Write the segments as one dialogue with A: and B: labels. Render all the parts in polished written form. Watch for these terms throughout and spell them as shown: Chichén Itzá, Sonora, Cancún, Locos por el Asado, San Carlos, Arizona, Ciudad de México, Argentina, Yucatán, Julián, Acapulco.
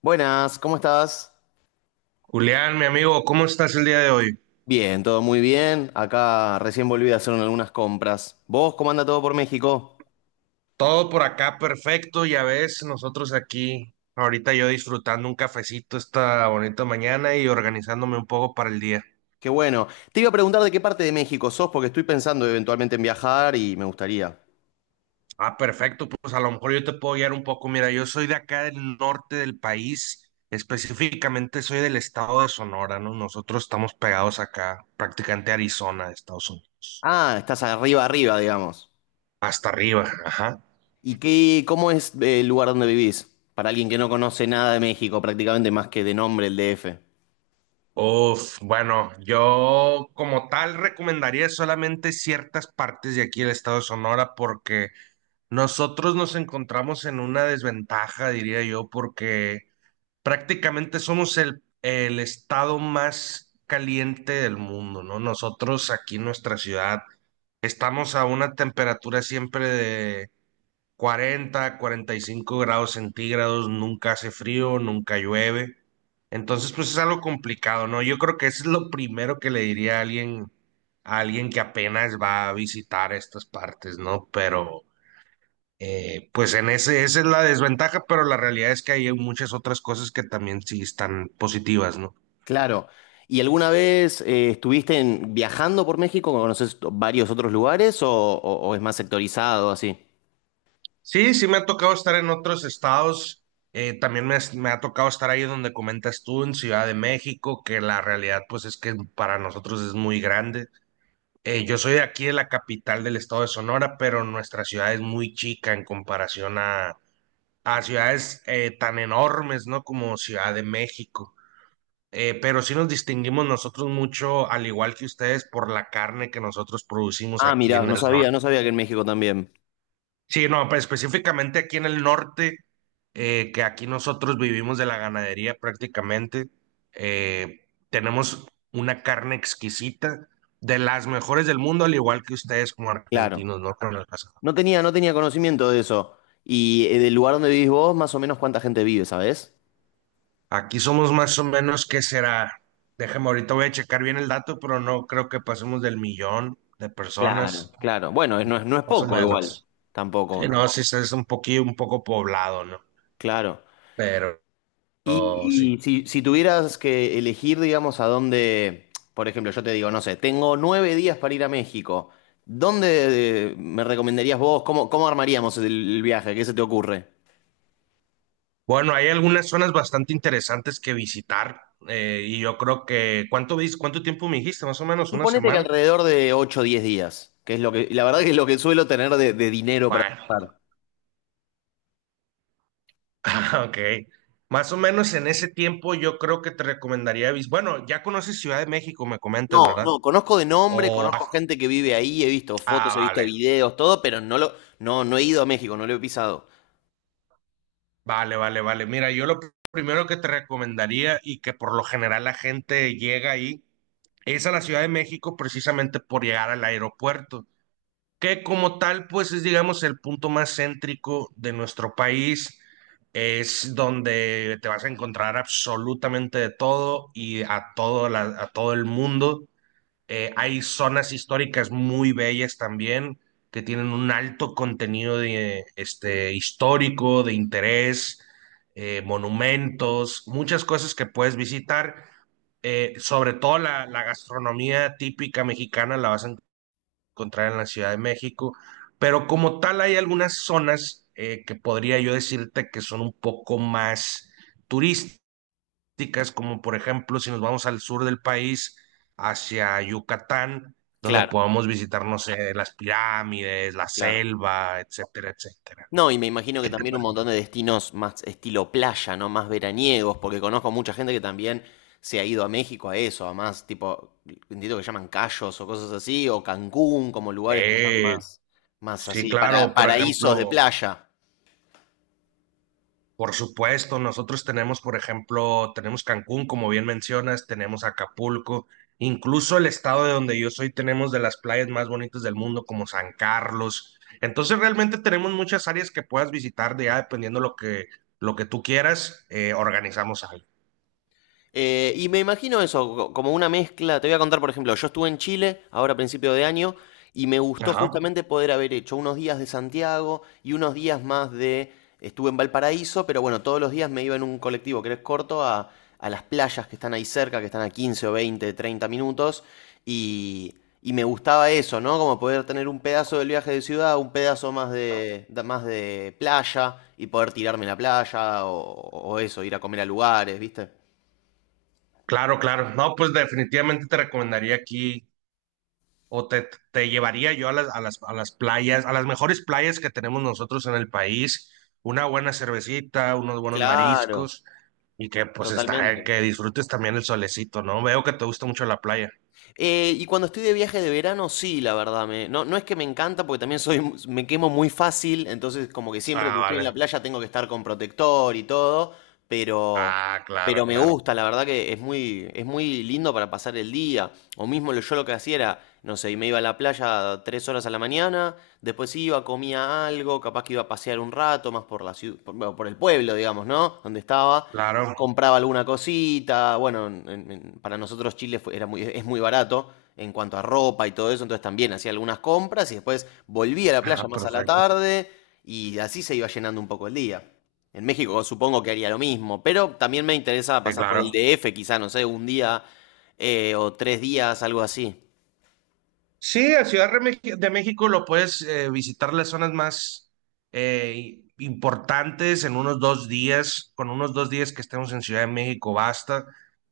A: Buenas, ¿cómo estás?
B: Julián, mi amigo, ¿cómo estás el día de hoy?
A: Bien, todo muy bien. Acá recién volví a hacer algunas compras. ¿Vos cómo anda todo por México?
B: Todo por acá perfecto, ya ves, nosotros aquí, ahorita yo disfrutando un cafecito esta bonita mañana y organizándome un poco para el día.
A: Qué bueno. Te iba a preguntar de qué parte de México sos, porque estoy pensando eventualmente en viajar y me gustaría.
B: Ah, perfecto, pues a lo mejor yo te puedo guiar un poco. Mira, yo soy de acá del norte del país, específicamente soy del estado de Sonora, ¿no? Nosotros estamos pegados acá, prácticamente a Arizona, Estados Unidos,
A: Ah, estás arriba, arriba, digamos.
B: hasta arriba, ajá.
A: ¿Y qué, cómo es el lugar donde vivís? Para alguien que no conoce nada de México, prácticamente más que de nombre el DF.
B: Uf, bueno, yo como tal recomendaría solamente ciertas partes de aquí del estado de Sonora porque nosotros nos encontramos en una desventaja, diría yo, porque prácticamente somos el estado más caliente del mundo, ¿no? Nosotros aquí en nuestra ciudad estamos a una temperatura siempre de 40, 45 grados centígrados, nunca hace frío, nunca llueve. Entonces, pues es algo complicado, ¿no? Yo creo que eso es lo primero que le diría a alguien que apenas va a visitar estas partes, ¿no? Pero, pues en esa es la desventaja, pero la realidad es que hay muchas otras cosas que también sí están positivas, ¿no?
A: Claro. ¿Y alguna vez viajando por México? ¿Conoces varios otros lugares o es más sectorizado así?
B: Sí, sí me ha tocado estar en otros estados. También me ha tocado estar ahí donde comentas tú, en Ciudad de México, que la realidad pues es que para nosotros es muy grande. Yo soy de aquí de la capital del estado de Sonora, pero nuestra ciudad es muy chica en comparación a ciudades tan enormes, ¿no? Como Ciudad de México. Pero sí nos distinguimos nosotros mucho, al igual que ustedes, por la carne que nosotros producimos
A: Ah,
B: aquí
A: mira,
B: en
A: no
B: el
A: sabía,
B: norte.
A: no sabía que en México también.
B: Sí, no, pues, específicamente aquí en el norte, que aquí nosotros vivimos de la ganadería prácticamente, tenemos una carne exquisita, de las mejores del mundo, al igual que ustedes como
A: Claro.
B: argentinos, ¿no? ¿Carnal?
A: No tenía conocimiento de eso. Y del lugar donde vivís vos, más o menos cuánta gente vive, ¿sabés?
B: Aquí somos más o menos, ¿qué será? Déjame, ahorita voy a checar bien el dato, pero no creo que pasemos del millón de
A: Claro,
B: personas,
A: claro. Bueno, no es
B: más o
A: poco igual,
B: menos.
A: tampoco.
B: Sí, no, sí, es un poquillo, un poco poblado, ¿no?
A: Claro.
B: Pero
A: Y,
B: sí.
A: y si tuvieras que elegir, digamos, a dónde, por ejemplo, yo te digo, no sé, tengo 9 días para ir a México. ¿Dónde me recomendarías vos? ¿Cómo armaríamos el viaje? ¿Qué se te ocurre?
B: Bueno, hay algunas zonas bastante interesantes que visitar y yo creo que, ¿cuánto tiempo me dijiste? Más o menos una
A: Suponete que
B: semana.
A: alrededor de 8, o 10 días, que es lo que, la verdad que es lo que suelo tener de dinero para
B: Bueno,
A: gastar.
B: ok. Más o menos en ese tiempo yo creo que te recomendaría, bueno, ya conoces Ciudad de México, me comentas,
A: No,
B: ¿verdad?
A: no, conozco de nombre,
B: O,
A: conozco
B: ah,
A: gente que vive ahí, he visto
B: ah,
A: fotos, he visto
B: vale,
A: videos, todo, pero no, no he ido a México, no lo he pisado.
B: vale, vale, vale. Mira, yo lo primero que te recomendaría y que por lo general la gente llega ahí es a la Ciudad de México precisamente por llegar al aeropuerto. Que como tal, pues es, digamos, el punto más céntrico de nuestro país. Es donde te vas a encontrar absolutamente de todo y a todo, a todo el mundo. Hay zonas históricas muy bellas también, que tienen un alto contenido de, histórico, de interés, monumentos, muchas cosas que puedes visitar. Sobre todo la gastronomía típica mexicana la vas a encontrar en la Ciudad de México, pero como tal hay algunas zonas que podría yo decirte que son un poco más turísticas, como por ejemplo si nos vamos al sur del país, hacia Yucatán, donde
A: Claro,
B: podamos visitar, no sé, las pirámides, la
A: claro.
B: selva, etcétera, etcétera.
A: No, y me imagino que
B: ¿Qué te
A: también un montón
B: parece?
A: de destinos más estilo playa, ¿no? Más veraniegos, porque conozco mucha gente que también se ha ido a México a eso, a más tipo, entiendo que llaman Cayos o cosas así, o Cancún, como lugares que son
B: Eh,
A: más, más
B: sí,
A: así,
B: claro, por
A: paraísos de
B: ejemplo.
A: playa.
B: Por supuesto, nosotros tenemos, por ejemplo, tenemos Cancún, como bien mencionas, tenemos Acapulco, incluso el estado de donde yo soy, tenemos de las playas más bonitas del mundo, como San Carlos. Entonces, realmente tenemos muchas áreas que puedas visitar, de ya dependiendo lo que, tú quieras, organizamos algo.
A: Y me imagino eso, como una mezcla. Te voy a contar, por ejemplo, yo estuve en Chile ahora a principio de año y me gustó
B: Ajá.
A: justamente poder haber hecho unos días de Santiago y unos días más de... Estuve en Valparaíso, pero bueno, todos los días me iba en un colectivo que es corto a las playas que están ahí cerca, que están a 15 o 20 30 minutos. Y, y me gustaba eso, ¿no? Como poder tener un pedazo del viaje de ciudad, un pedazo más más de playa y poder tirarme en la playa o eso, ir a comer a lugares, ¿viste?
B: Claro, claro. No, pues definitivamente te recomendaría aquí o te llevaría yo a a las playas, a las mejores playas que tenemos nosotros en el país, una buena cervecita, unos buenos
A: Claro,
B: mariscos y que pues está,
A: totalmente.
B: que disfrutes también el solecito, ¿no? Veo que te gusta mucho la playa.
A: Y cuando estoy de viaje de verano, sí, la verdad, no, no es que me encanta, porque también soy, me quemo muy fácil, entonces como que siempre
B: Ah,
A: que estoy en la
B: vale.
A: playa tengo que estar con protector y todo, pero,
B: Ah, claro,
A: pero me
B: claro.
A: gusta, la verdad que es muy lindo para pasar el día. O mismo yo lo que hacía era, no sé, y me iba a la playa 3 horas a la mañana, después iba, comía algo, capaz que iba a pasear un rato más por la ciudad, por, bueno, por el pueblo, digamos, ¿no? Donde estaba.
B: Claro.
A: Compraba alguna cosita. Bueno, para nosotros Chile es muy barato en cuanto a ropa y todo eso, entonces también hacía algunas compras y después volvía a la
B: Ah,
A: playa más a la
B: perfecto.
A: tarde y así se iba llenando un poco el día. En México supongo que haría lo mismo, pero también me interesa
B: Sí,
A: pasar por el
B: claro.
A: DF, quizá, no sé, un día o 3 días, algo así,
B: Sí, a Ciudad de México lo puedes visitar las zonas más importantes en unos 2 días. Con unos dos días que estemos en Ciudad de México basta.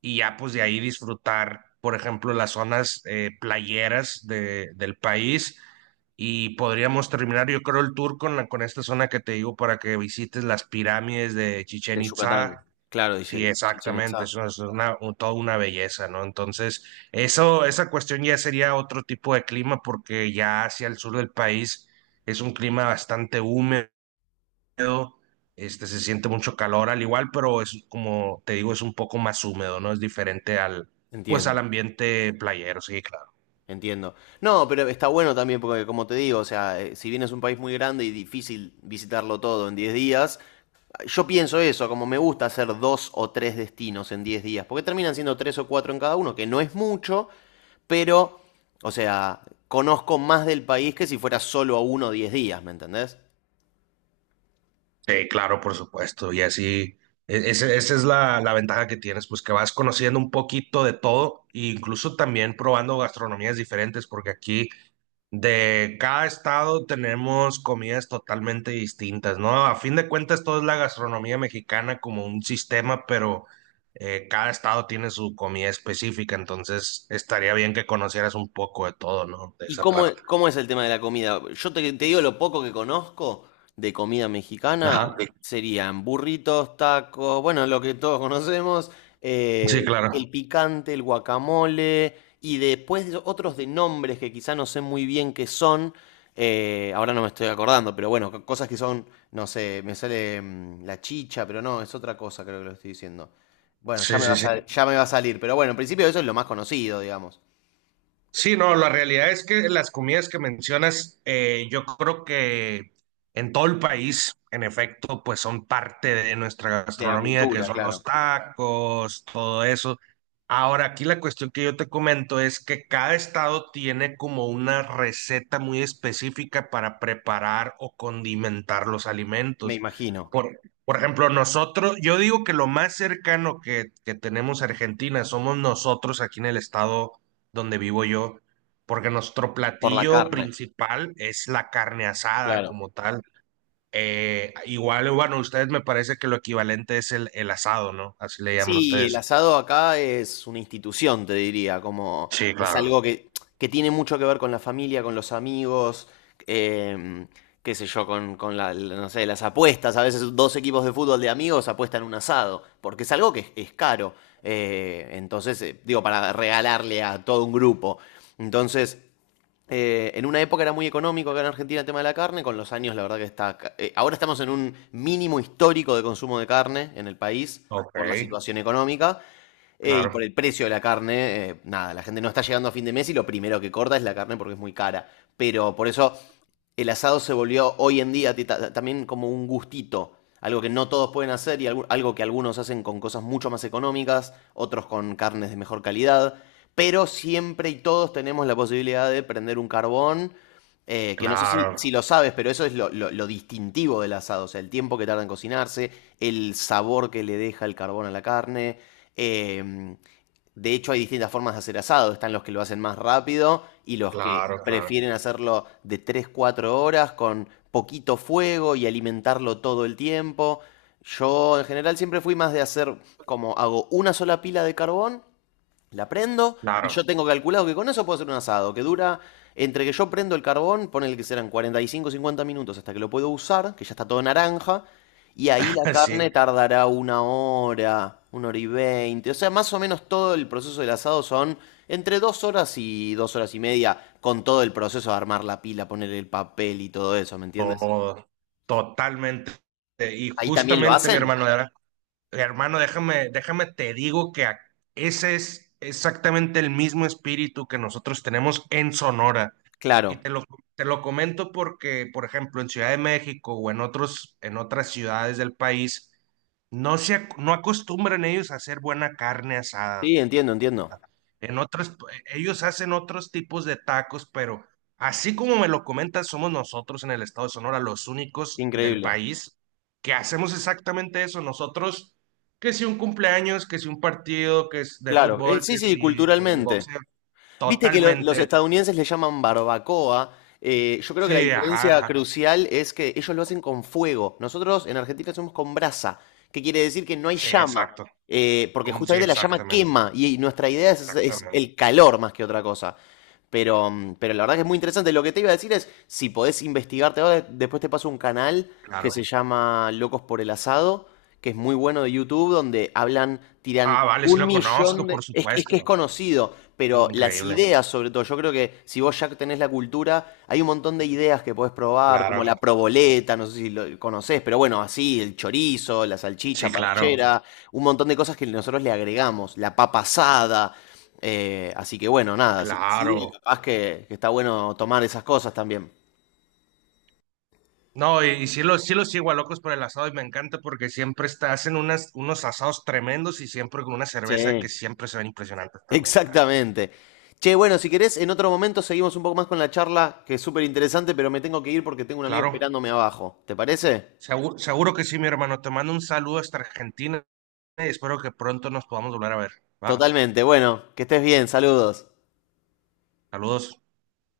B: Y ya pues de ahí disfrutar, por ejemplo, las zonas playeras del país. Y podríamos terminar, yo creo, el tour con esta zona que te digo para que visites las pirámides de
A: de
B: Chichén
A: Yucatán.
B: Itzá.
A: Claro,
B: Sí,
A: dice Chichén
B: exactamente,
A: Itzá.
B: es una, toda una belleza, ¿no? Entonces, eso, esa cuestión ya sería otro tipo de clima, porque ya hacia el sur del país es un clima bastante húmedo, se siente mucho calor al igual, pero es como te digo, es un poco más húmedo, ¿no? Es diferente al, pues al
A: Entiendo.
B: ambiente playero, sí.
A: Entiendo. No, pero está bueno también porque, como te digo, o sea, si bien es un país muy grande y difícil visitarlo todo en 10 días, yo pienso eso, como me gusta hacer dos o tres destinos en 10 días, porque terminan siendo tres o cuatro en cada uno, que no es mucho, pero, o sea, conozco más del país que si fuera solo a uno 10 días, ¿me entendés?
B: Sí, claro, por supuesto. Y así, esa es la ventaja que tienes, pues que vas conociendo un poquito de todo, e incluso también probando gastronomías diferentes, porque aquí de cada estado tenemos comidas totalmente distintas, ¿no? A fin de cuentas, todo es la gastronomía mexicana como un sistema, pero cada estado tiene su comida específica, entonces estaría bien que conocieras un poco de todo, ¿no? De
A: ¿Y
B: esa
A: cómo,
B: parte.
A: cómo es el tema de la comida? Yo te digo lo poco que conozco de comida mexicana,
B: Ajá. Sí.
A: serían burritos, tacos, bueno, lo que todos conocemos,
B: Sí, claro.
A: el picante, el guacamole, y después de otros de nombres que quizá no sé muy bien qué son, ahora no me estoy acordando, pero bueno, cosas que son, no sé, me sale la chicha, pero no, es otra cosa creo que lo estoy diciendo. Bueno,
B: Sí, sí, sí.
A: ya me va a salir, pero bueno, en principio eso es lo más conocido, digamos,
B: Sí, no, la realidad es que las comidas que mencionas, yo creo que en todo el país, en efecto, pues son parte de nuestra
A: de la
B: gastronomía, que
A: cultura,
B: son los
A: claro.
B: tacos, todo eso. Ahora, aquí la cuestión que yo te comento es que cada estado tiene como una receta muy específica para preparar o condimentar los
A: Me
B: alimentos.
A: imagino,
B: Por ejemplo, nosotros, yo digo que lo más cercano que tenemos a Argentina somos nosotros aquí en el estado donde vivo yo, porque nuestro
A: por la
B: platillo
A: carne.
B: principal es la carne asada
A: Claro.
B: como tal. Igual, bueno, ustedes me parece que lo equivalente es el asado, ¿no? Así le llaman
A: Sí, el
B: ustedes.
A: asado acá es una institución, te diría, como
B: Sí,
A: es
B: claro.
A: algo que tiene mucho que ver con la familia, con los amigos, em, qué sé yo, con no sé, las apuestas. A veces dos equipos de fútbol de amigos apuestan un asado, porque es algo que es caro. Entonces, digo, para regalarle a todo un grupo. Entonces, en una época era muy económico acá en Argentina el tema de la carne, con los años la verdad que está... Ahora estamos en un mínimo histórico de consumo de carne en el país
B: Ok,
A: por la situación económica, y por
B: claro,
A: el precio de la carne, nada, la gente no está llegando a fin de mes y lo primero que corta es la carne porque es muy cara. Pero por eso el asado se volvió hoy en día también como un gustito, algo que no todos pueden hacer y algo que algunos hacen con cosas mucho más económicas, otros con carnes de mejor calidad. Pero siempre y todos tenemos la posibilidad de prender un carbón, que no sé si,
B: claro,
A: si lo sabes, pero eso es lo distintivo del asado, o sea, el tiempo que tarda en cocinarse, el sabor que le deja el carbón a la carne, eh, de hecho, hay distintas formas de hacer asado. Están los que lo hacen más rápido y los que
B: claro, claro,
A: prefieren hacerlo de tres 4 horas con poquito fuego y alimentarlo todo el tiempo. Yo en general siempre fui más de hacer como hago una sola pila de carbón, la prendo y
B: claro.
A: yo tengo calculado que con eso puedo hacer un asado que dura entre que yo prendo el carbón, ponele que serán 45 50 minutos hasta que lo puedo usar, que ya está todo naranja, y ahí la
B: Sí,
A: carne tardará una hora y veinte. O sea, más o menos todo el proceso del asado son entre 2 horas y 2 horas y media, con todo el proceso de armar la pila, poner el papel y todo eso, ¿me entiendes?
B: todo, totalmente. Y
A: ¿Ahí también lo
B: justamente, mi
A: hacen?
B: hermano, déjame, déjame, te digo que ese es exactamente el mismo espíritu que nosotros tenemos en Sonora. Y
A: Claro.
B: te lo comento porque, por ejemplo, en Ciudad de México o en otras ciudades del país, no se, no acostumbran ellos a hacer buena carne asada.
A: Sí, entiendo, entiendo.
B: En otras, ellos hacen otros tipos de tacos, pero así como me lo comentas, somos nosotros en el estado de Sonora los únicos del
A: Increíble.
B: país que hacemos exactamente eso. Nosotros, que si un cumpleaños, que si un partido, que es de
A: Claro,
B: fútbol,
A: sí,
B: que
A: sí,
B: si el
A: culturalmente.
B: boxeo,
A: Viste que los
B: totalmente.
A: estadounidenses le llaman barbacoa. Yo creo que la
B: Sí, ajá,
A: diferencia
B: ajá,
A: crucial es que ellos lo hacen con fuego. Nosotros en Argentina hacemos con brasa, que quiere decir que no hay
B: sí,
A: llama,
B: exacto.
A: porque
B: Como sí,
A: justamente la llama
B: exactamente,
A: quema y nuestra idea es
B: exactamente.
A: el calor más que otra cosa. Pero la verdad que es muy interesante. Lo que te iba a decir es, si podés investigarte ahora, después te paso un canal
B: Ah, claro.
A: que se
B: Bueno,
A: llama Locos por el Asado, que es muy bueno de YouTube, donde hablan, tiran
B: ah, vale, sí
A: un
B: lo
A: millón
B: conozco,
A: de...
B: por
A: Es que es
B: supuesto.
A: conocido, pero las
B: Increíble.
A: ideas sobre todo, yo creo que si vos ya tenés la cultura, hay un montón de ideas que podés probar, como
B: Claro,
A: la proboleta, no sé si lo conocés, pero bueno, así, el chorizo, la salchicha
B: sí, claro,
A: parchera, un montón de cosas que nosotros le agregamos, la papa asada. Así que bueno, nada, si te sirve,
B: claro.
A: capaz que está bueno tomar esas cosas también.
B: No, y sí lo sigo a Locos por el Asado y me encanta porque siempre está, hacen unos asados tremendos y siempre con una cerveza que
A: Sí.
B: siempre se ven impresionantes también, claro.
A: Exactamente. Che, bueno, si querés, en otro momento seguimos un poco más con la charla, que es súper interesante, pero me tengo que ir porque tengo un amigo
B: Claro,
A: esperándome abajo. ¿Te parece?
B: seguro, que sí, mi hermano. Te mando un saludo hasta Argentina y espero que pronto nos podamos volver a ver. ¿Va?
A: Totalmente. Bueno, que estés bien. Saludos.
B: Saludos.